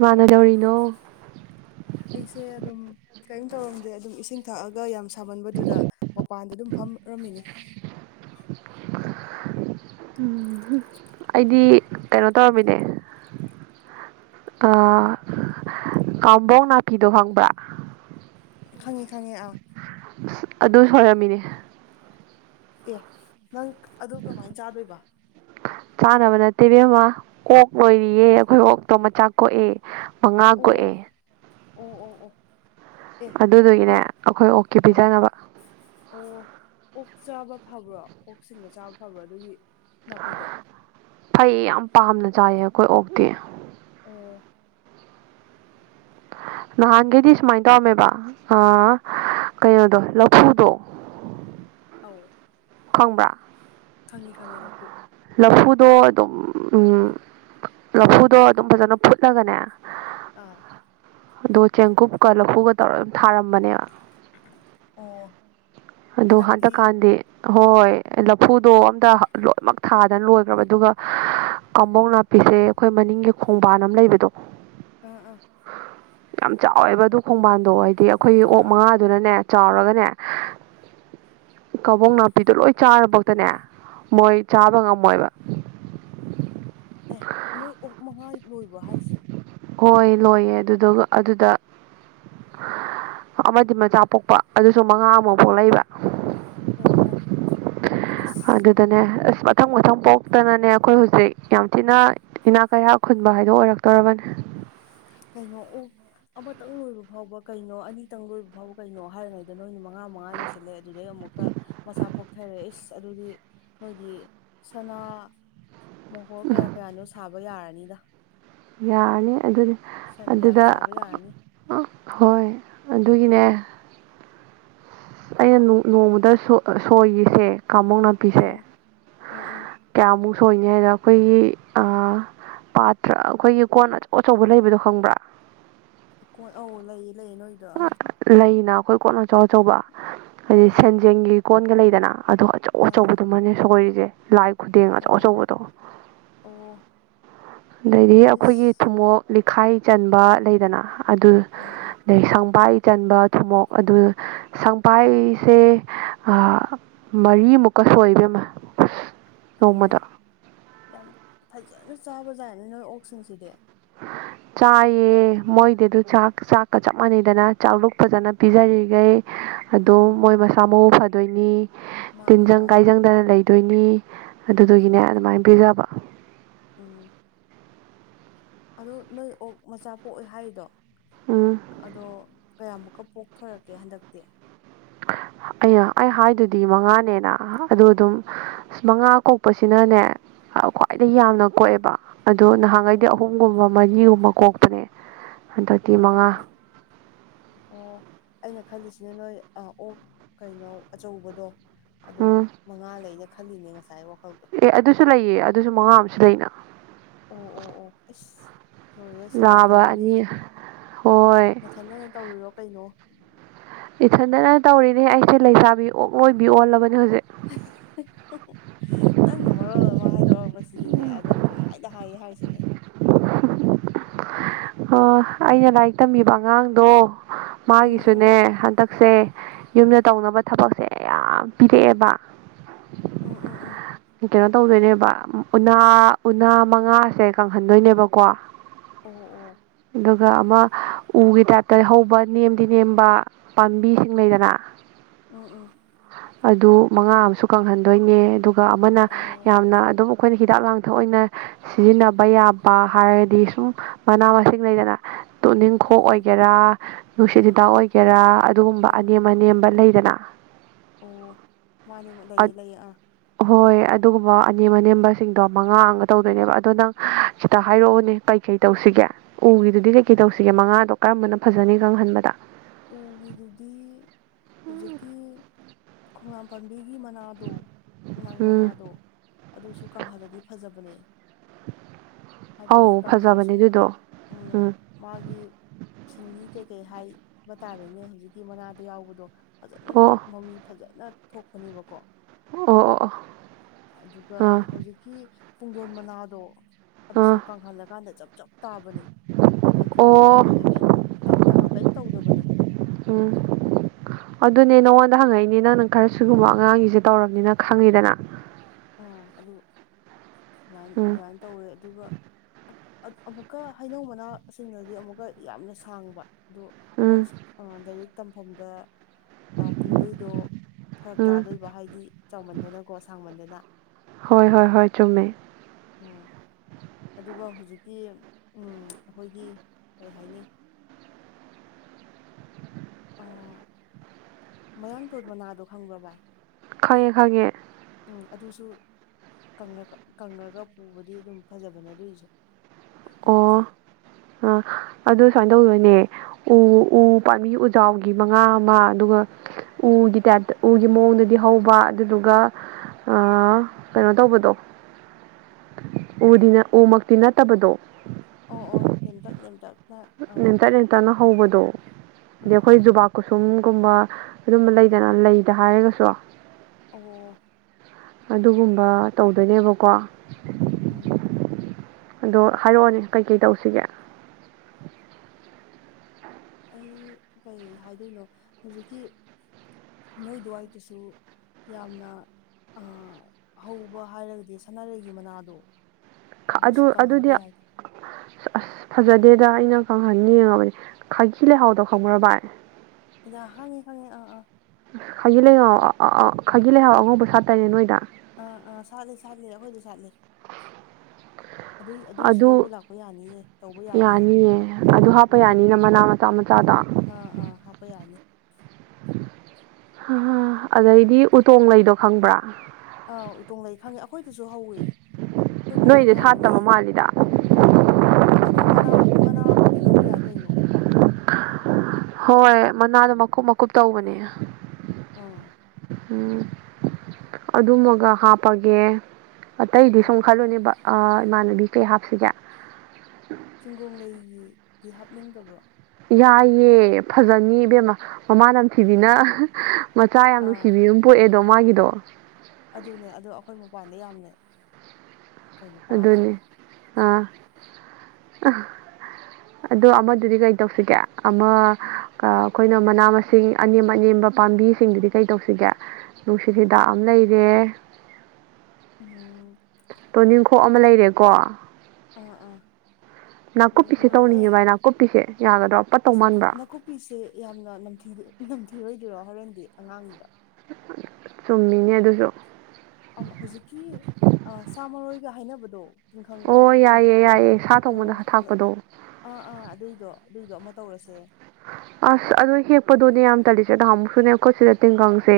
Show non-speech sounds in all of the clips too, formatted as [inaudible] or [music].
ꯃꯥꯟꯅꯗꯧꯔꯤꯅꯣ ꯑꯩꯁꯦ ꯑꯗꯨꯝ ꯀꯔꯤꯝ ꯇꯧꯔꯝꯗꯦ ꯑꯗꯨꯝ ꯏꯁꯤꯡ ꯊꯛꯑꯒ ꯌꯥꯝ ꯁꯥꯃꯟꯕꯗꯨꯗ ꯃꯄꯥꯟꯗ ꯑꯗꯨꯝ ꯐꯝꯔꯝꯃꯤꯅꯤ ꯎꯝ ꯑꯩꯗꯤ ꯀꯩꯅꯣ ꯇꯧꯔꯔꯕꯅꯦ ꯀꯝꯕꯣꯡ ꯅꯥꯄꯤꯗꯣ ꯍꯪꯕ꯭ꯔ ꯈꯪꯉꯦ ꯈꯪꯉꯦ ꯑꯥ ꯑꯗꯨ ꯁꯣꯏꯔꯝꯃꯤꯅꯦ ꯑꯦ ꯅꯪ ꯑꯗꯨ ꯀꯃꯥꯏꯅ ꯆꯥꯗꯣꯏꯕ ꯇꯦꯕꯤꯦꯝꯃ ꯑꯣꯛ ꯂꯣꯏꯔꯤꯌꯦ ꯑꯩꯈꯣꯏ ꯑꯣꯛꯇꯣ ꯃꯆꯥ ꯀꯣꯛꯑ ꯃꯉꯥ ꯑꯣ ꯀꯣꯛꯑꯦ ꯑꯣ ꯑꯣ ꯑꯣ ꯑꯦ ꯑꯗꯨꯗꯨꯒꯤꯅꯦ ꯑꯗꯨ ꯑꯩꯈꯣꯏ ꯑꯣꯀꯀꯤ ꯑꯥ ꯄꯤꯖꯅꯕ ꯑꯣ ꯑꯣꯛ ꯆꯥꯕ ꯐꯕ꯭ꯔꯣ ꯑꯣꯛ ꯁꯤꯡꯒ ꯆꯥꯕ ꯐꯕ꯭ꯔꯣ ꯑꯗꯨꯒꯤ ꯅꯥꯄꯤꯗꯣ ꯐꯩ ꯌꯥꯝ ꯄꯥꯝꯅ ꯆꯥꯏꯌꯦ ꯑꯩꯈꯣꯏ ꯑꯣꯛꯇꯤ ꯑꯣ ꯅꯍꯥꯟꯒꯩꯗꯤ ꯁꯨꯃꯥꯏꯅ ꯇꯧꯔꯝꯃꯦꯕ ꯀꯩꯅꯣꯗꯣ ꯂꯐꯨꯗꯣ ꯑ ꯈꯣꯡꯕ꯭ꯔꯥ ꯈꯪꯉꯤ ꯈꯪꯉꯤ ꯂꯐꯨ ꯗꯣ ꯑꯗꯨꯝ ꯎ ꯂꯐꯨꯗꯣ ꯑꯗꯨꯝ ꯐꯖꯅ ꯐꯨꯠꯂꯒꯅꯦ ꯑꯥ ꯑꯗꯣ ꯆꯦꯡꯀꯨꯞꯀ ꯂꯐꯨꯒ ꯇꯧꯔꯒ ꯑꯗꯨꯝ ꯊꯥꯔꯝꯕꯅꯦꯕ ꯑꯣ ꯑꯗꯣ ꯍꯟꯗꯛꯇꯤ ꯍꯟꯗꯛꯀꯥꯟꯗꯤ ꯍꯣꯏ ꯂꯐꯨꯗꯣ ꯑꯝꯇ ꯂꯣꯏꯅꯃꯛ ꯊꯥꯗꯅ ꯂꯣꯏꯈ꯭ꯔꯕ ꯑꯗꯨꯒ ꯀꯥꯡꯕꯧ ꯅꯥꯄꯤꯁꯦ ꯑꯩꯈꯣꯏ ꯃꯅꯤꯡꯒꯤ ꯈꯣꯡꯕꯥꯟ ꯑꯃ ꯂꯩꯕꯗꯣ ꯑꯥ ꯑꯥ ꯌꯥꯝ ꯆꯥꯎꯋꯦꯕ ꯑꯗꯨ ꯈꯣꯡꯕꯥꯟꯗꯣ ꯍꯥꯏꯗꯤ ꯑꯩꯈꯣꯏꯒꯤ ꯑꯥ ꯑꯣꯛ ꯑꯥ ꯃꯉꯥꯗꯨꯅꯅꯦ ꯆꯥꯎꯔꯒꯅꯦ [inaudible] ꯀꯕꯨꯡ ꯅꯥꯄꯤꯗꯣ ꯂꯣꯏ ꯆꯥꯐꯛꯇꯅꯦ ꯃꯣꯏ ꯆꯥꯕ ꯉꯝꯃꯣꯏꯕ [inaudible] ꯑꯦ ꯅꯣꯏ ꯑꯣꯛ ꯃꯉꯥ ꯂꯣꯏꯕ꯭ꯔ ꯍꯥꯏꯁꯦ ꯍꯣꯏ ꯂꯣꯏꯌꯦ ꯑꯗꯨꯗꯨꯒ ꯑꯗꯨꯗ ꯑꯃꯗꯤ ꯃꯆꯥ ꯄꯣꯛꯄ ꯑꯗꯨꯁꯨ ꯃꯉꯥ ꯑꯃ ꯐꯥꯎ ꯂꯩꯕ ꯑꯣ ꯏꯁ ꯑꯗꯨꯗꯗꯅꯦ ꯃꯊꯪ ꯃꯊꯪ ꯄꯣꯛꯇꯅꯅꯦ ꯑꯩꯈꯣꯏ ꯍꯧꯖꯤꯛ ꯌꯥꯝ ꯊꯤꯅ ꯏꯅꯥꯛ ꯀꯌꯥꯥꯛ ꯈꯨ ꯝꯕ ꯍꯥꯏꯗꯣꯛ ꯑꯣꯏꯔꯛꯇꯣꯔꯔꯕꯅꯤ ꯀꯩꯅꯣ ꯑꯣ ꯑꯃꯇꯪ ꯂꯣꯏꯕ ꯐꯥꯎꯕ ꯀꯩꯅꯣ ꯑꯅꯤꯇꯪ ꯂꯣꯏꯕ ꯐꯥꯎꯕ ꯀꯩꯅꯣ ꯍꯥꯏꯔꯤꯉꯩꯗ ꯅꯣꯏꯅ ꯃꯉꯥ ꯃꯉꯥ ꯂꯣꯏꯁꯤꯜꯂꯦ ꯑꯗꯨꯗꯩ ꯑꯃꯨꯛ ꯑꯃꯨꯛꯀ ꯃꯆꯥ ꯄꯣꯛꯊꯔꯦ ꯏꯁ ꯑꯗꯨꯗꯤ ꯅꯣꯏꯒꯤ ꯁꯅꯥ ꯃꯣꯍꯣꯔ ꯀꯌꯥ ꯀꯌꯥꯅꯣ ꯁꯥꯕ ꯌꯥꯔꯅꯤꯗ ꯌꯥꯅꯤ ꯑꯗꯨꯗꯤ ꯁꯟ ꯌꯥꯝ ꯑꯗꯨꯗ ꯁꯥꯕ ꯌꯥꯔꯅꯤ ꯍꯣꯏ ꯑꯗꯨꯒꯤꯅꯦ ꯑꯩꯅ ꯅꯣꯡꯃꯗ ꯁꯣꯏꯒꯤꯁꯦ ꯀꯥꯡꯃꯧ ꯅꯥꯄꯤꯁꯦ ꯎꯝ ꯎꯝ ꯎꯝ ꯀꯌꯥꯃꯨꯛ ꯁꯣꯏꯅꯤ ꯍꯥꯏꯗ ꯑꯩꯈꯣꯏꯒꯤ ꯄꯥꯇ꯭ꯔ ꯑꯩꯈꯣꯏꯒꯤ ꯀꯣꯟ ꯑꯆꯧ ꯑꯆꯧꯕ ꯂꯩꯕꯗꯣ ꯈꯪꯕ꯭ꯔꯥ ꯀꯣꯏ ꯑꯧ ꯂꯩꯌꯦ ꯂꯩꯌꯦ ꯅꯣꯏꯗꯣ ꯑꯥ ꯂꯩꯅ ꯑꯩꯈꯣꯏ ꯀꯣꯟꯅ ꯑꯆꯥꯎ ꯑꯆꯧꯕ ꯑꯥ ꯍꯥꯏꯗꯤ ꯑꯥ ꯁꯦꯟꯖꯦꯜꯒꯤ ꯀꯣꯟꯒ ꯂꯩꯗꯅ ꯑꯗꯣ ꯑꯆꯧ ꯑꯥ ꯑꯥ ꯑꯆꯧꯕꯗꯨꯃꯅꯦ ꯁꯒꯣꯔꯤꯁꯦ ꯂꯥꯏ ꯈꯨꯗꯦꯡ ꯑꯆꯧ ꯑꯣ ꯑꯆꯧꯕꯗꯣ ꯑꯣ ꯑꯗꯩꯗꯤ ꯑꯩꯈꯣꯏꯒꯤ ꯏꯁ ꯊꯨꯝꯃꯣꯛ ꯂꯤꯈꯥꯏ ꯆꯟꯕ ꯂꯩꯗꯅ ꯑꯗꯨ ꯑꯥ ꯑꯥ ꯁꯪꯕꯥꯏ ꯆꯟꯕ ꯊꯨꯝꯃꯣꯛ ꯑꯗꯨ ꯁꯪꯕꯥꯏꯁꯦ ꯃꯔꯤꯃꯨꯛꯀ ꯁꯣꯏꯕꯝꯃꯦ ꯍꯩꯃꯥ ꯅꯣꯡꯃꯗ ꯌꯥꯝ ꯐꯖꯅ ꯆꯥꯕꯖꯥꯔꯅꯦ ꯅꯣꯏ ꯑꯣꯛꯁꯤꯡꯁꯤꯗꯤ ꯍ ꯆꯥꯏꯌꯦ ꯃꯣꯏꯗꯤ ꯑꯗꯨ ꯆꯥꯛ ꯆꯥꯛꯀ ꯆꯞ ꯃꯥꯟꯅꯩꯗꯅ ꯆꯥꯛꯂꯨꯛ ꯐꯖꯅ ꯄꯤꯖꯔꯤꯈꯩ ꯑꯗꯨꯝ ꯎꯝ ꯃꯣꯏ ꯃꯁꯥ ꯃꯎ ꯐꯗꯣꯏꯅꯤ ꯃꯥꯅꯦ ꯇꯤꯟꯖꯪ ꯃꯥꯅꯦ ꯀꯥꯏꯖꯪꯗꯅ ꯂꯩꯗꯣꯏꯅꯤ ꯑꯗꯨꯗꯨꯒꯤꯅꯦ ꯑꯗꯨꯃꯥꯏꯅ ꯄꯤꯖꯕ ꯑꯣ ꯑꯗ ꯅꯣꯏ ꯑꯣꯛ ꯃꯆꯥ ꯄꯣꯛꯑꯦ ꯍꯥꯏꯔꯤꯗꯣ ꯎꯝ ꯑꯗꯣ ꯀꯌꯥꯃꯨꯛ ꯀꯄꯣꯛ ꯊꯣꯔꯛꯀꯦ ꯍꯟꯗꯛꯇꯤ ꯑ ꯑꯩ ꯍꯥꯏꯗꯨꯗꯤ ꯃꯉꯥꯅꯦꯅ ꯑꯗꯨ ꯑꯗꯨꯝ ꯑꯁ ꯃꯉꯥ ꯀꯣꯛꯄꯁꯤꯅꯅꯦ ꯈ꯭ꯋꯥꯏꯗꯒꯤꯩ ꯌꯥꯝꯅ ꯀꯣꯛꯑꯦꯕ ꯑꯗꯨꯗ ꯅꯍꯥꯟꯈꯩꯗꯤ ꯑꯣ ꯑꯍꯨꯝꯒꯨꯝꯕ ꯃꯔꯤꯒꯨꯝꯕ ꯀꯣꯛꯄꯅꯦ ꯍꯟꯗꯇꯤ ꯑꯣ ꯑꯣ ꯃꯉꯥ ꯑꯣ ꯁꯤꯅ ꯅꯣꯏ ꯑꯣꯛ ꯀꯩꯅꯣ ꯑꯆꯧꯕꯗꯣ ꯑꯗꯨꯝ ꯎꯝ ꯃꯉꯥ ꯂꯩ ꯈꯜꯂꯤꯅꯦ ꯉꯁꯥꯏ ꯋꯥꯈꯜꯗꯣ ꯑꯦ ꯑꯗꯨꯁꯨ ꯂꯩꯌꯦ ꯑꯗꯨꯁꯨ ꯃꯉꯥ ꯑꯃꯁꯨ ꯂꯩꯅ ꯑꯣ ꯑꯣ ꯑꯣ ꯂꯣꯏꯔꯦ ꯁꯦꯕꯥ ꯅꯥꯕ ꯇꯧꯕꯗꯤ ꯑꯅꯤ ꯍꯣꯏ ꯅꯊꯟꯗꯅ ꯇꯧꯔꯤꯔꯣ ꯀꯩꯅꯣ ꯏꯊꯟꯗꯅ ꯇꯧꯔꯤꯅꯦ ꯑꯩꯁꯦ ꯂꯩꯁꯥꯕꯤ ꯑꯣꯏꯕꯤ ꯑꯣꯜꯂꯕ ꯅꯪ ꯅ ꯃꯔꯔꯣ ꯍꯥꯏꯥꯏꯗꯣꯔꯛꯄ ꯁꯤꯅꯦ ꯑꯗꯨꯝ ꯄꯨꯡꯍꯥꯏꯗ ꯍꯥꯏꯌꯦ ꯍꯥꯏꯔꯤꯁꯤꯅꯦ ꯑꯩꯅ ꯂꯥꯏꯔꯤꯛ ꯇꯝꯕꯤꯕ ꯑꯉꯥꯡꯗꯣ ꯎꯝ ꯃꯥꯒꯤꯁꯨꯅꯦ ꯎꯝ ꯍꯟꯗꯛꯁꯦ ꯌꯨꯝꯗ ꯇꯧꯅꯕ ꯊꯕꯛꯁꯦ ꯌꯥꯝ ꯄꯤꯔꯛꯑꯦꯕ ꯎꯝ ꯎꯝ ꯎꯝ ꯀꯩꯅꯣ ꯇꯧꯗꯣꯏꯅꯦꯕ ꯎꯅꯥ ꯎꯅꯥ ꯃꯉꯥꯁꯦ ꯀꯪꯍꯟꯗꯣꯏꯅꯦꯕꯀꯣ ꯑꯣ ꯑꯣ ꯑꯗꯨꯒ ꯑꯃ ꯎꯒꯤ ꯇꯥꯏꯞꯇ ꯍꯧꯕ ꯅꯦꯝꯗꯤ ꯅꯦꯝꯕ ꯄꯥꯝꯕꯤꯁꯤꯡ ꯂꯩꯗꯅ ꯎ ꯑꯣ ꯑꯗꯨ ꯃꯉꯥ ꯑꯃꯁꯨ ꯀꯪꯍꯟꯗꯣꯏꯅꯦ ꯑꯗꯨꯒ ꯑꯃꯅ ꯑꯣ ꯌꯥꯝꯅ ꯑꯗꯨꯝ ꯑꯩꯈꯣꯏꯅ ꯍꯤꯗꯥꯛ ꯂꯥꯡꯊꯛ ꯑꯣꯏꯅ ꯁꯤꯖꯤꯟꯅꯕ ꯌꯥꯕ ꯍꯥꯏꯔꯗꯤ ꯁꯨꯝ ꯃꯅꯥ ꯃꯁꯤꯡ ꯂꯩꯒꯦꯗ ꯎꯝ ꯇꯣꯅꯤꯡꯈꯣꯛ ꯎꯝ ꯑꯣꯏꯒꯦꯔꯥ ꯅꯨꯡꯁꯤꯠ ꯑꯥ ꯍꯤꯗꯥꯛ ꯑꯥ ꯑꯣꯏꯒꯦꯔꯥ ꯑꯗꯨꯒꯨꯝꯕ ꯑꯥ ꯑꯅꯦꯝ ꯑꯅꯦꯝꯕ ꯂꯩ ꯑꯣ ꯃꯥꯅꯦ ꯂꯩꯑ ꯂꯩꯌꯦ ꯑꯥ ꯍꯣꯏ ꯑꯗꯨꯒꯨꯝꯕ ꯑꯅꯦꯝ ꯑꯅꯦꯝꯕꯁꯤꯡꯗꯣ ꯃꯉꯥ ꯑꯃꯒ ꯇꯧꯗꯣꯏꯅꯦꯕ ꯑꯗꯣ ꯅꯪ ꯁꯤꯗ ꯍꯥꯏꯔꯛꯎꯅꯦ ꯀꯩꯀꯩ ꯇꯧꯁꯤꯒꯦ ꯎꯒꯤꯗꯨꯗꯤ ꯀꯩꯀꯩ ꯇꯧꯁꯤꯒꯦ ꯃꯉꯥꯗꯣ ꯀꯔꯝꯕꯅ ꯐꯖꯅꯤ ꯈꯪꯍꯟꯕꯗ ꯎꯒꯤꯗꯨꯗꯤ ꯍꯧꯖꯤꯛꯀꯤ ꯈꯣꯡꯅꯥꯝꯄꯟ ꯕꯤꯒꯤ ꯃꯅꯥꯗꯣ ꯈꯣꯡꯅꯥꯡ ꯎꯝ ꯃꯅꯥꯗꯣ ꯑꯗꯨꯁꯨ ꯀꯪꯍꯜꯂꯗꯤ ꯐꯖꯕꯅꯦ ꯍꯥꯏꯕꯗꯤ ꯑꯧ ꯐꯖꯕꯅꯦ ꯀꯥꯡꯪꯈꯜꯂꯁꯨ ꯑꯗꯨꯗꯣ ꯎꯝ ꯃꯥꯒꯤ ꯁꯤꯡꯂꯤ ꯀꯩ ꯀꯩ ꯍꯥꯏꯕ ꯇꯥꯔꯦꯅꯦ ꯍꯧꯖꯤꯛꯀꯤ ꯃꯅꯥꯗ ꯌꯥꯎꯕꯗꯣ ꯐꯖꯅ ꯑꯣ ꯃꯃꯤ ꯐꯖ ꯅ ꯊꯣꯛꯄꯅꯦꯕꯀꯣ ꯑꯣ ꯑꯣ ꯑꯣ ꯑꯗꯨꯒ ꯑꯥ ꯍꯧꯖꯤꯛꯀꯤ ꯄꯨꯡꯗꯣꯟ ꯃꯅꯥꯗꯣ ꯑꯗꯨꯁꯨ ꯑꯥ ꯀꯪꯍꯜꯂꯀꯥꯟꯗ ꯆꯞ ꯆꯞ ꯇꯥꯕꯅꯤ ꯇꯦꯛꯊꯔꯛꯄ ꯑꯣ ꯀꯩ ꯀꯩ ꯀꯔꯤꯝ ꯇꯠꯄꯗꯣ ꯀꯩꯝ ꯇꯧꯗꯕꯅꯦ ꯎ ꯑꯗꯨꯅꯦ ꯅꯉꯣꯟꯗ ꯍꯪꯉꯛꯏꯅꯦ ꯅꯪꯅꯪ ꯈꯔ ꯁꯤꯒꯨꯝꯕ ꯑꯉꯥꯡꯒꯤꯁꯦ ꯇꯧꯔꯕꯅꯤꯅ ꯈꯪꯉꯤꯗꯅ ꯑꯥ ꯑꯗꯨ ꯑꯗꯨꯃ ꯎꯝ ꯑꯗꯨꯃꯥꯏꯅ ꯇꯧꯋꯦ ꯑꯗꯨꯒ ꯑꯃꯨꯛꯀ ꯍꯩꯅꯧ ꯃꯅꯥꯁꯤꯡꯅꯗꯤ ꯑꯃꯨꯛꯀ ꯌꯥꯝꯅ ꯁꯥꯡꯕ ꯑꯣ ꯃꯣꯏ ꯎꯝ ꯂꯥꯏꯔꯤꯛ ꯇꯝꯐꯝꯗ ꯄꯨꯗꯣꯏꯗꯣ ꯐꯔꯛ ꯎꯝ ꯇꯥꯗꯣꯏꯕ ꯍꯥꯏꯗꯤ ꯆꯥꯎꯃꯟꯗꯅꯀꯣ ꯁꯥꯡꯃꯟꯗꯅ ꯍꯣꯏ ꯍꯣꯏ ꯍꯣꯏ ꯆꯨꯝꯃꯦ ꯎꯝ ꯑꯗꯨꯒ ꯍꯧꯖꯤꯛꯀꯤ ꯑꯩꯈꯣꯏꯒꯤ ꯀꯔꯤ ꯍꯥꯏꯅꯤ ꯃꯌꯥꯡ ꯇꯣꯟ ꯃꯅꯥꯗꯣ ꯈꯪꯕ꯭ꯔ ꯚꯏ ꯈꯪꯉꯦ ꯈꯪꯉꯦ ꯎꯝ ꯑꯗꯨꯁꯨ ꯀꯪꯉꯒ ꯄꯨꯕꯗꯤ ꯑꯗꯨꯝ ꯐꯖꯕꯅꯦ ꯑꯗꯨꯒꯤꯁꯨ ꯌꯥꯕꯅꯦ ꯑꯣ ꯑ ꯑꯗꯨ ꯁꯨꯃꯥꯏꯅ ꯇꯧꯗꯣꯏꯅꯦ ꯎ ꯎ ꯄꯥꯝꯕꯤ ꯆꯥꯎꯒꯤ ꯃꯉꯥ ꯑꯃ ꯑꯗꯨꯒ ꯎꯒꯤ ꯇꯥꯏꯞꯇ ꯎꯒꯤ ꯃꯑꯣꯡꯗꯗꯤ ꯍꯧꯕ ꯑꯗꯨꯗꯨꯒ ꯀꯩꯅꯣ ꯇꯧꯕꯗꯣ ꯎꯗꯤ ꯎꯃꯛꯇꯤ ꯅꯠꯇꯕꯗꯣ ꯑꯣ ꯑꯣ ꯅꯦꯦꯝꯇꯛ ꯅꯦꯝꯇꯛ ꯑꯥ ꯂꯦꯝꯇ ꯂꯦꯝꯇꯅ ꯍꯧꯕꯗꯣ ꯑꯗꯤ ꯑꯥ ꯑꯥ ꯑꯩꯈꯣꯏ ꯖꯨꯕꯥ ꯀꯨꯁꯨꯝ ꯨꯝꯕ ꯑꯗꯨꯝꯕ ꯂꯩꯗꯅ ꯂꯩꯗ ꯍꯥꯏꯔꯒꯁꯨ ꯑꯕꯨꯣ ꯑꯗꯨꯒꯨꯝꯕ ꯇꯧꯗꯣꯏꯅꯦꯕꯀꯣ ꯎꯝ ꯑꯗꯣ ꯍꯥꯏꯔꯛꯑꯣꯅꯦ ꯀꯩꯀꯩ ꯇꯧꯁꯤꯒꯦ ꯑꯩ ꯀꯩ ꯍꯥꯏꯗꯣꯏꯅꯣ ꯍꯧꯖꯤꯛꯀꯤ ꯅꯣꯏ ꯗꯨꯋꯥꯏꯗꯨꯁꯨ ꯌꯥꯝꯅ ꯍꯧꯕ ꯍꯥꯏꯔꯒꯗꯤ ꯁꯥꯟꯅꯔꯩꯒꯤ ꯃꯅꯥꯗꯣ ꯑꯗꯨꯁꯨ ꯑꯗꯨ ꯑꯗꯨꯗꯤ ꯀꯪꯍꯟꯕ ꯌꯥꯏ ꯑꯁ ꯐꯖꯗꯦꯗ ꯑꯩꯅ ꯀꯪꯍꯟ ꯌꯦꯡꯉꯕꯅꯤ ꯈꯥꯒꯤ ꯂꯩꯍꯥꯎꯗꯣ ꯈꯪꯈ꯭ꯔ ꯚꯏ ꯗ ꯍꯪꯉꯤ ꯈꯪꯉꯦ ꯑꯥ ꯑꯥ ꯈꯥꯒꯤ ꯂꯩꯍꯥꯎ ꯈꯥꯒꯤ ꯂꯩꯍꯥꯎ ꯑꯉꯧꯕ ꯁꯥꯠꯇꯔꯦ ꯅꯣꯏꯗ ꯑꯥ ꯑꯥ ꯁꯥꯠꯂꯤ ꯁꯥꯠꯂꯤ ꯑꯩꯈꯣꯏꯗ ꯁꯥꯠꯂꯤ ꯑꯗꯨꯏ ꯑꯗꯨꯏꯁꯨ ꯂꯧꯕ ꯑꯗꯨ ꯂꯥꯛꯄ ꯌꯥꯅꯤꯌꯦ ꯇꯧꯕ ꯌꯥꯅꯤꯑ ꯌꯥꯅꯤꯌꯦ ꯑꯗꯨ ꯍꯥꯞꯄ ꯎꯝ ꯌꯥꯅꯤꯅ ꯃꯅꯥ ꯃꯆꯥ ꯃꯆꯥꯗꯣ ꯑꯥ ꯑꯥ ꯍꯥꯞꯄ ꯌꯥꯅꯤ ꯑꯗꯩꯗꯤ ꯎꯇꯣꯡ ꯂꯩꯗꯣ ꯈꯪꯕ꯭ꯔꯥ ꯑꯥ ꯎꯇꯣꯡ ꯂꯩ ꯈꯪꯉꯦ ꯑꯩꯈꯣꯏꯗꯁꯨ ꯍꯧꯋꯦ ꯑꯩꯈꯣꯏꯕꯣꯛꯅ ꯅꯣꯏꯗꯤ ꯊꯥꯕ ꯁꯥꯠꯇꯕ ꯂꯩꯌꯦ ꯃꯥꯜꯂꯤꯗ ꯃꯗꯨ ꯃꯅꯥ ꯃꯅꯥꯕꯨꯗꯤ ꯂꯧꯕ ꯌꯥꯏ ꯀꯩꯅꯣ ꯍꯣꯏ ꯃꯅꯥꯗꯣ ꯃꯀꯨꯞ ꯃꯀꯨꯞ ꯇꯧꯕꯅꯦ ꯑ ꯎ ꯑꯗꯨꯃꯒ ꯍꯥꯞꯄꯒꯦ ꯑꯇꯩꯗꯤ ꯁꯨꯝ ꯑꯧ ꯈꯜꯂꯨꯅꯦꯕ ꯏꯃꯥꯟꯅꯕꯤ ꯀꯩ ꯍꯥꯞꯁꯤꯒꯦ ꯆꯤꯡꯒꯣ ꯂꯩꯒꯤꯗꯤ ꯍꯥꯞꯅꯤꯡꯗꯕ꯭ꯔꯣ ꯌꯥꯥꯏꯌꯦ ꯐꯖꯅꯤ ꯏꯕꯦꯝꯃ ꯃꯃꯥꯅꯝꯊꯤꯕꯤꯅ ꯑꯥ ꯃꯆꯥ ꯌꯥꯝ ꯑꯥ ꯅꯨꯡꯁꯤꯕꯤꯅ ꯄꯣꯛꯑꯦꯗꯣ ꯃꯥꯒꯤꯗꯣ ꯑꯗꯨꯅꯦ ꯑꯗꯣ ꯑꯩꯈꯣꯏ ꯃꯄꯥꯟꯗ ꯌꯥꯝꯅꯦ ꯑꯗꯨꯅꯤ ꯑꯥ ꯑꯗꯣ ꯑꯃꯗꯨꯗꯤ ꯀꯩ ꯇꯧꯁꯤꯒꯦ ꯑꯃ ꯑꯩꯈꯣꯏꯅ ꯃꯅꯥ ꯃꯁꯤꯡ ꯑꯅꯦꯝ ꯑꯅꯦꯝꯕ ꯄꯥꯝꯕꯤꯁꯤꯡꯗꯨꯗꯤ ꯀꯩ ꯇꯧꯁꯤꯒꯦ ꯅꯨꯡꯁꯤꯠ ꯍꯤꯗꯥꯛ ꯑꯃ ꯂꯩꯔꯦ ꯑꯣꯝ ꯇꯣꯅꯤꯡꯈꯣꯛ ꯑꯃ ꯂꯩꯔꯦꯀꯣ ꯑꯥ ꯑꯥ [unintelligible] ꯑꯦ ꯇꯧꯅꯤꯡꯉꯦ ꯚꯥꯏ ꯅꯥꯀꯨꯞꯄꯤꯁꯦ ꯌꯥꯒꯗ꯭ꯔꯣ ꯄꯠꯇꯧ ꯑꯁ ꯃꯥꯟꯕ꯭ꯔꯥ ꯅꯥꯀꯨꯞꯄꯤꯁꯦ ꯌꯥꯝꯅꯊꯝꯊ ꯏꯤꯔꯣꯏꯗꯔꯣ ꯍꯣꯔꯦꯟꯗꯤ ꯑꯉꯥꯡꯗ ꯆꯨꯝꯃꯤꯅꯦ ꯑꯗꯨꯁꯨ ꯍꯧꯖꯤꯛꯀꯤ ꯁꯥ ꯃꯔꯣꯏꯒ ꯍꯥꯏꯅꯕꯗꯣ ꯇꯤꯡꯈꯪ ꯑꯣ ꯌꯥꯏꯌꯦ ꯀꯨꯝꯃꯥꯏꯅ ꯌꯥꯏꯌꯦ ꯁꯥ ꯊꯣꯡꯕꯗ ꯑꯥ ꯊꯥꯛꯄꯗꯣ ꯑꯥ ꯑꯥ ꯑꯗꯨꯏꯗꯣ ꯑꯗꯨꯏꯗꯣ ꯑꯃ ꯇꯧꯔꯁꯦ ꯑꯁ ꯑꯗꯨꯣ ꯍꯦꯛꯞꯄꯗꯣꯅꯤ ꯌꯥꯝ ꯇꯁꯦꯗꯨꯛꯁꯨ ꯑꯩ ꯀꯣꯠꯁꯤꯗ ꯇꯦꯡꯒꯪꯁꯦ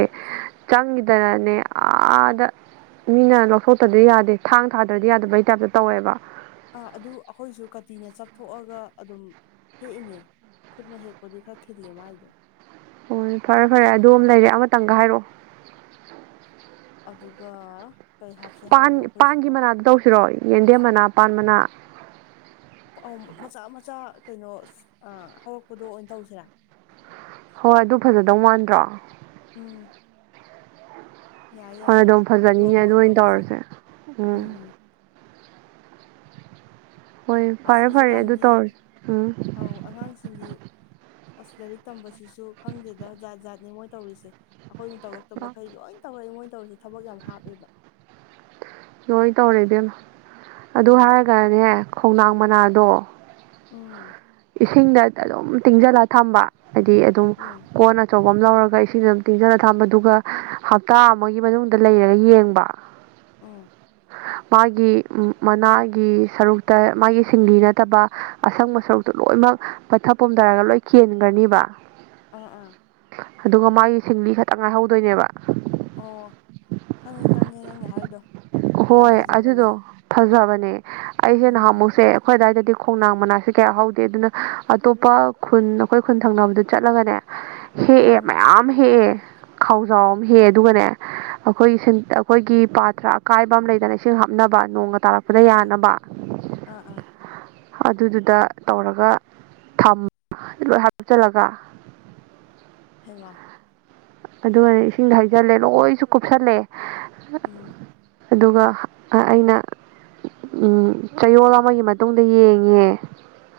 ꯆꯪꯈꯤꯗꯅꯅꯦ ꯑꯥꯗ ꯃꯤꯅ ꯂꯧꯊꯣꯛꯇꯗꯤ ꯌꯥꯗꯦ ꯊꯥꯡ ꯊꯥꯗ꯭ꯔꯗꯤ ꯌꯥꯗꯕꯩ ꯇꯥꯏꯞꯇ ꯇꯧꯋꯦꯕ ꯑꯥ ꯑꯗꯨ ꯑꯩꯈꯣꯏꯁꯨ ꯀꯥꯇꯤꯅ ꯆꯥꯊꯣꯛꯑꯒ ꯑꯗꯨꯝ ꯍꯦꯛꯏꯅꯦ ꯈꯨꯠꯅ ꯍꯦꯛꯄꯗꯤ ꯈꯔ ꯊꯤꯜꯂꯦ ꯃꯥꯥꯏꯗꯣ ꯍꯣꯏ ꯐꯔꯦ ꯐꯔꯦ ꯑꯗꯨꯝ ꯂꯩꯔꯦ ꯑꯃꯇꯪꯒ ꯍꯥꯏꯔꯛꯑꯣ ꯑꯗꯨꯒ ꯀꯩ ꯍꯥꯞꯁꯦ ꯄꯥꯟ ꯍꯥꯏꯔꯤꯅꯣ ꯄꯥꯟꯒꯤ ꯑꯩꯈꯣꯏꯁꯤꯕꯣ ꯃꯅꯥꯗ ꯇꯧꯁꯤꯔꯣ ꯌꯦꯟꯗꯦꯝ ꯃꯅꯥ ꯄꯥꯟ ꯃꯅꯥ ꯃꯆꯥ ꯃꯆꯥ ꯀꯩꯅꯣ ꯍꯧꯔꯛꯄꯗꯣ ꯑꯣꯏꯅ ꯇꯧꯁꯤꯔꯦ ꯍꯣꯏ ꯑꯗꯨ ꯐꯖꯗꯧ ꯃꯥꯟꯗ꯭ꯔꯣ ꯎꯝ ꯍꯣꯏ ꯑꯗꯨꯝ ꯐꯖꯅꯤꯅꯦ ꯑꯗꯨ ꯑꯣꯏꯅ ꯇꯧꯔꯁꯦ ꯎꯝ ꯍꯣꯏ ꯑꯁ ꯐꯔꯦ ꯐꯔꯦ ꯑꯗꯨ ꯍꯧꯖꯤꯛꯀꯥꯟꯒꯤ ꯇꯧꯔ ꯎꯝ ꯑꯧ ꯑꯉꯥꯡꯁꯤꯡꯒꯤ ꯑꯁ ꯂꯥꯏꯔꯤꯛ ꯇꯝꯕꯁꯤꯁꯨ ꯈꯪꯗꯦꯗ ꯖꯥꯠ ꯖꯥꯠꯅꯦ ꯃꯣꯏ ꯇꯧꯔꯤꯁꯦ ꯑꯩꯈꯣꯏꯅ ꯇꯧꯔꯛꯇꯕꯈꯩ ꯂꯣꯏ ꯇꯧꯔꯛꯑꯏ ꯃꯣꯏ ꯇꯧꯔꯁꯦ ꯊꯕꯛ ꯌꯥꯝ ꯍꯥꯞꯄꯦꯕ ꯂꯣꯏ ꯇꯧꯔꯦ ꯏꯗꯦꯝꯅ ꯑꯗꯨ ꯎꯝ ꯍꯥꯏꯔꯒꯅꯦ ꯈꯣꯡꯅꯥꯡ ꯃꯅꯥꯗꯣ ꯎ ꯏꯁꯤꯡꯗ ꯑꯗꯨꯝ ꯇꯤꯡꯁꯤꯜꯂ ꯊꯝꯕ ꯍꯥꯏꯗꯤ ꯑꯗꯨꯝ ꯎꯝ ꯀꯣꯟ ꯑꯆꯧꯕ ꯑꯃ ꯂꯧꯔꯒ ꯏꯁꯤꯡ ꯑꯗꯨꯝ ꯇꯤꯟꯖꯅ ꯊꯝꯕ ꯑꯗꯨꯒ ꯍꯞꯇꯥ ꯑꯃꯒꯤ ꯃꯅꯨꯡꯗ ꯂꯩꯔꯒ ꯌꯦꯡꯕ ꯎꯝ ꯃꯥꯒꯤ ꯃꯅꯥꯒꯤ ꯁꯔꯨꯛꯇ ꯃꯥꯒꯤ ꯁꯤꯡꯂꯤ ꯅꯠꯇꯕ ꯑꯁꯪꯕ ꯁꯔꯨꯛꯇ ꯂꯣꯏꯅꯃꯛ ꯄꯠꯊꯛ ꯄꯣꯨꯝꯊꯔꯒ ꯂꯣꯏ ꯀꯦꯟꯈ꯭ꯔꯅꯤꯕ ꯑꯥ ꯑꯥ ꯑꯗꯨꯒ ꯃꯥꯒꯤ ꯁꯤꯡꯂꯤ ꯈꯛꯇꯪ ꯉꯥꯏꯍꯧꯗꯣꯏꯅꯦꯕ ꯑꯣ ꯈꯪꯉꯦ ꯈꯪꯉꯦ ꯅꯪꯅ ꯍꯥꯏꯗꯣ ꯍꯣꯏ ꯑꯗꯨꯗꯣ ꯐꯖꯕꯅꯦ ꯑꯩꯁꯦ ꯎꯝ ꯅꯍꯥꯟꯃꯨꯛꯁꯦ ꯑꯩꯈꯣꯏ ꯑꯗꯥꯋꯥꯏꯗꯗꯤ ꯈꯣꯡꯅꯥꯡ ꯃꯅꯥꯁꯦ ꯀꯌꯥ ꯍꯧꯗꯦ ꯑꯗꯨꯅ ꯑꯇꯣꯞꯄ ꯈꯨꯟ ꯑꯩꯈꯣꯏ ꯈꯨꯟ ꯊꯪꯅꯕꯗ ꯆꯠꯂꯒꯅꯦ ꯍꯦꯛꯑꯦ ꯎꯝ ꯃꯌꯥꯝ ꯑꯃ ꯍꯦꯛꯑꯦ ꯈꯥꯎꯖꯥꯎ ꯑꯃ ꯍꯦꯛꯑꯦ ꯑꯗꯨꯒꯅꯦ ꯑꯩꯈꯣꯏꯒꯤ ꯑꯩꯈꯣꯏꯒꯤ ꯄꯥꯊ꯭ꯔ ꯑꯀꯥꯏꯕ ꯑꯃ ꯂꯩꯗꯅ ꯏꯁꯤꯡ ꯍꯥꯞꯅꯕ ꯅꯣꯡ ꯇꯥꯔꯛꯄꯗ ꯑꯥ ꯌꯥꯅꯕ ꯑꯥ ꯑꯥ ꯑꯗꯨꯗꯨꯗ ꯇꯧꯔꯒ ꯊ ꯂꯣꯏ ꯍꯥꯗꯞꯆꯜꯂꯒ ꯍꯥꯏꯋꯥ ꯑꯗꯨꯒꯅꯦ ꯏꯁꯤꯡꯗ ꯍꯩꯖꯤꯜꯂꯦ ꯂꯣꯏꯁꯨ ꯀꯨꯞꯁꯜꯂꯦ ꯎꯪ ꯑꯗꯨꯒ ꯑꯩꯅ ꯎꯝ ꯆꯌꯣꯜ ꯑꯃꯒꯤ ꯃꯇꯨꯡꯗ ꯌꯦꯡꯉꯦ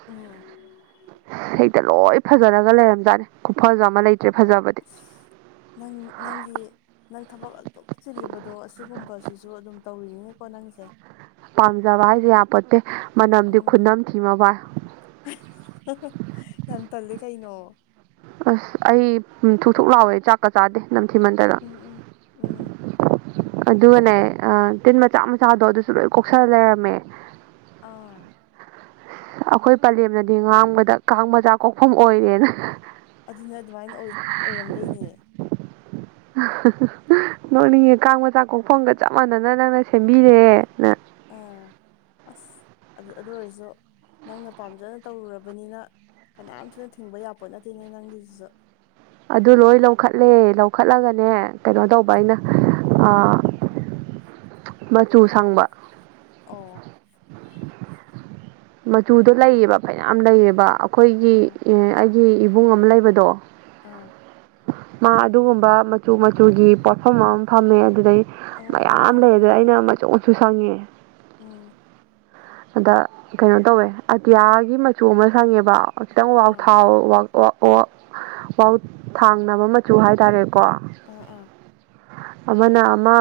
ꯑꯣ ꯍꯛꯇ ꯂꯣꯏ ꯐꯖꯔꯒ ꯂꯩꯔꯝꯖꯥꯠꯅꯦ ꯀꯨꯞꯐꯖ ꯑꯃ ꯂꯩ ꯑꯁ ꯅꯪ ꯅꯪꯒꯤ ꯅꯪ ꯊꯕꯛ ꯑꯗꯨꯛ ꯆꯤꯜꯂꯤꯕꯗꯣ ꯑꯁꯤꯒꯨꯝꯕꯁꯤꯁꯨ ꯑꯗꯨꯝ ꯇꯧꯔꯤꯅꯤꯅꯦꯀꯣ ꯅꯪꯁꯦ ꯄꯥꯝꯖꯕ ꯍꯥꯏꯁꯦ ꯌꯥꯄꯣꯠꯇꯦ ꯃꯅꯝꯗꯤ ꯎꯝ ꯈꯨꯠꯅꯝ ꯊꯤꯃ ꯏ ꯌꯥꯝ ꯇꯜꯂꯦ ꯀꯩꯅꯣ ꯑꯁ ꯑꯩ ꯊꯨ ꯊꯨꯛ ꯂꯥꯎꯑꯣꯦ ꯆꯥꯛꯀ ꯆꯥꯗꯦ ꯅꯝꯊꯤꯃꯟꯗꯅ ꯎꯝ ꯎꯝ ꯎꯝ ꯑꯗꯨꯒꯅꯦ ꯇꯤꯟ ꯃꯆꯥ ꯃꯆꯥꯗꯣ ꯑꯗꯨꯁꯨ ꯂꯣꯏ ꯀꯣꯛꯁꯜ ꯂꯩꯔꯝꯃꯦ ꯑ ꯑꯩꯈꯣꯏ ꯄꯂꯦꯝꯅꯗꯤ ꯉꯥꯡꯕꯗ ꯀꯥꯡ ꯃꯆꯥ ꯀꯣꯛꯐꯝ ꯑꯣꯏꯔꯦꯅ ꯑꯗꯨꯅ ꯑꯗꯨꯃꯥꯏꯅ ꯑꯣꯏꯔꯝꯗꯣꯏꯅꯦ ꯅꯣꯛꯅꯤꯡꯉꯦ ꯀꯥꯡ ꯃꯆꯥ ꯀꯣꯛꯐꯝꯒ ꯆꯞ ꯃꯥꯟꯅꯅ ꯅꯪꯅ ꯁꯦꯝꯕꯤꯔꯦ [inaudible] ꯑꯥ ꯑꯁ ꯑꯗꯨ ꯑꯗꯨ ꯑꯣꯏꯔꯁꯨ ꯅꯪꯅ ꯄꯥꯝꯖꯅ ꯇꯧꯔꯨꯔꯕꯅꯤꯅ ꯀꯅꯥꯝꯇꯅ ꯊꯤꯡꯕ ꯌꯥꯄꯣꯠ ꯅꯠꯇꯦꯅꯦ ꯅꯪꯒꯤꯁꯤꯁꯨ ꯑꯗꯨ ꯂꯣꯏ ꯂꯧꯈꯠꯂꯦ ꯂꯧꯈꯠꯂꯒꯅꯦ ꯀꯩꯅꯣ ꯇꯧꯕ ꯑꯩꯅ ꯃꯆꯨ ꯁꯪꯕ ꯑꯣ ꯃꯆꯨꯗ ꯂꯩꯌꯦꯕ ꯐꯌꯥꯝ ꯂꯩꯌꯦꯕ ꯑꯩꯈꯣꯏꯒꯤ ꯑꯥ ꯑꯩꯒꯤ ꯏꯕꯨꯡ ꯑꯃ ꯂꯩꯕꯗꯣ ꯑꯥ ꯃꯥ ꯑꯗꯨꯒꯨꯝꯕ ꯃꯆꯨ ꯃꯆꯨꯒꯤ ꯄꯣꯠꯐꯝ ꯑꯃ ꯐꯝꯃꯦ ꯑꯗꯨꯗꯩ ꯑꯣ ꯑꯣ ꯃꯌꯥꯝ ꯑꯣ ꯂꯩ ꯎꯝ ꯑꯗꯨꯗ ꯑꯩꯅ ꯃꯆꯨ ꯃꯆꯨ ꯁꯪꯉꯦ ꯎꯝ ꯑꯗ ꯀꯩꯅꯣ ꯇꯧꯋꯦ ꯑꯇꯤꯌꯥꯒꯤ ꯃꯆꯨ ꯑꯃ ꯁꯪꯉꯦꯕ ꯈꯤꯇꯪ ꯑꯥ ꯋꯥ ꯊꯥꯡꯅꯕ ꯃꯆꯨ ꯍꯥꯏꯇꯥꯔꯦ ꯑ ꯑꯥ ꯑꯃꯅ ꯑꯃ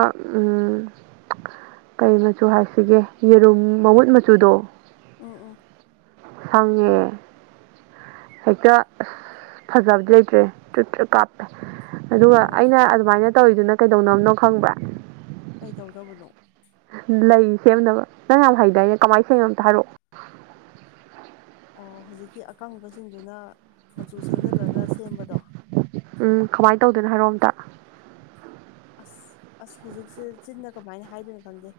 ꯀꯩ ꯃꯆꯨ ꯍꯥꯏꯁꯤꯒꯦ ꯌꯦꯔꯨꯝ ꯃꯃꯨꯠ ꯃꯆꯨꯗꯣ ꯎ ꯑꯣ ꯁꯪꯉꯦ ꯍꯦꯛꯇ ꯑꯁ ꯐꯖꯕꯗꯤ ꯂꯩꯇ꯭ꯔꯦ ꯆ ꯆ ꯀꯥꯞꯄꯦ ꯑꯗꯨꯒ ꯑꯣ ꯑꯩꯅ ꯑꯗꯨꯃꯥꯏꯅ ꯇꯧꯔꯤꯗꯨꯅ ꯀꯩꯗꯧꯅꯕꯅꯣ ꯈꯪꯕ꯭ꯔꯥ ꯀꯩꯗꯧꯗꯧꯕꯅꯣ ꯂꯩ ꯁꯦꯝꯅꯕ ꯅꯪ ꯌꯥꯝ ꯍꯩꯗꯥꯏꯅꯦ ꯀꯃꯥꯏꯅ ꯁꯦꯒꯦ ꯑꯝꯇ ꯍꯥꯏꯔꯑꯣ ꯑꯣ ꯍꯧꯖꯤꯛꯀꯤ ꯑꯀꯪꯕꯁꯤꯡꯗꯨꯅ ꯃꯆꯨ ꯁꯪꯖꯤꯜꯂꯒ ꯁꯦꯝꯕꯗꯣ ꯎꯝ ꯀꯃꯥꯏꯅ ꯇꯧꯗꯣꯏꯅꯣ ꯍꯥꯏꯔꯣ ꯑꯝꯇ ꯑꯁ ꯑꯁ ꯍꯧꯖꯤꯛꯁꯦ ꯆꯤꯟꯅ ꯀꯃꯥꯏꯅ ꯍꯥꯏꯗꯣꯏꯅꯣ ꯈꯪꯗꯦ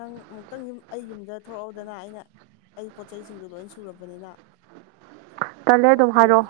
ꯅꯪ ꯑꯃꯨꯛꯇꯪꯨꯝ ꯑꯩ ꯌꯨꯝꯗ ꯊꯣꯛꯂꯛꯎꯗꯅ ꯑꯩꯅ ꯑꯩ ꯄꯣꯠ ꯆꯩꯁꯤꯡꯗꯣ ꯂꯣꯏ ꯁꯨꯔꯕꯅꯤꯅ ꯇꯜꯂꯦ ꯑꯗꯨꯝ ꯍꯥꯏꯔꯑꯣ ꯇꯥꯛꯄꯤꯔꯒꯦ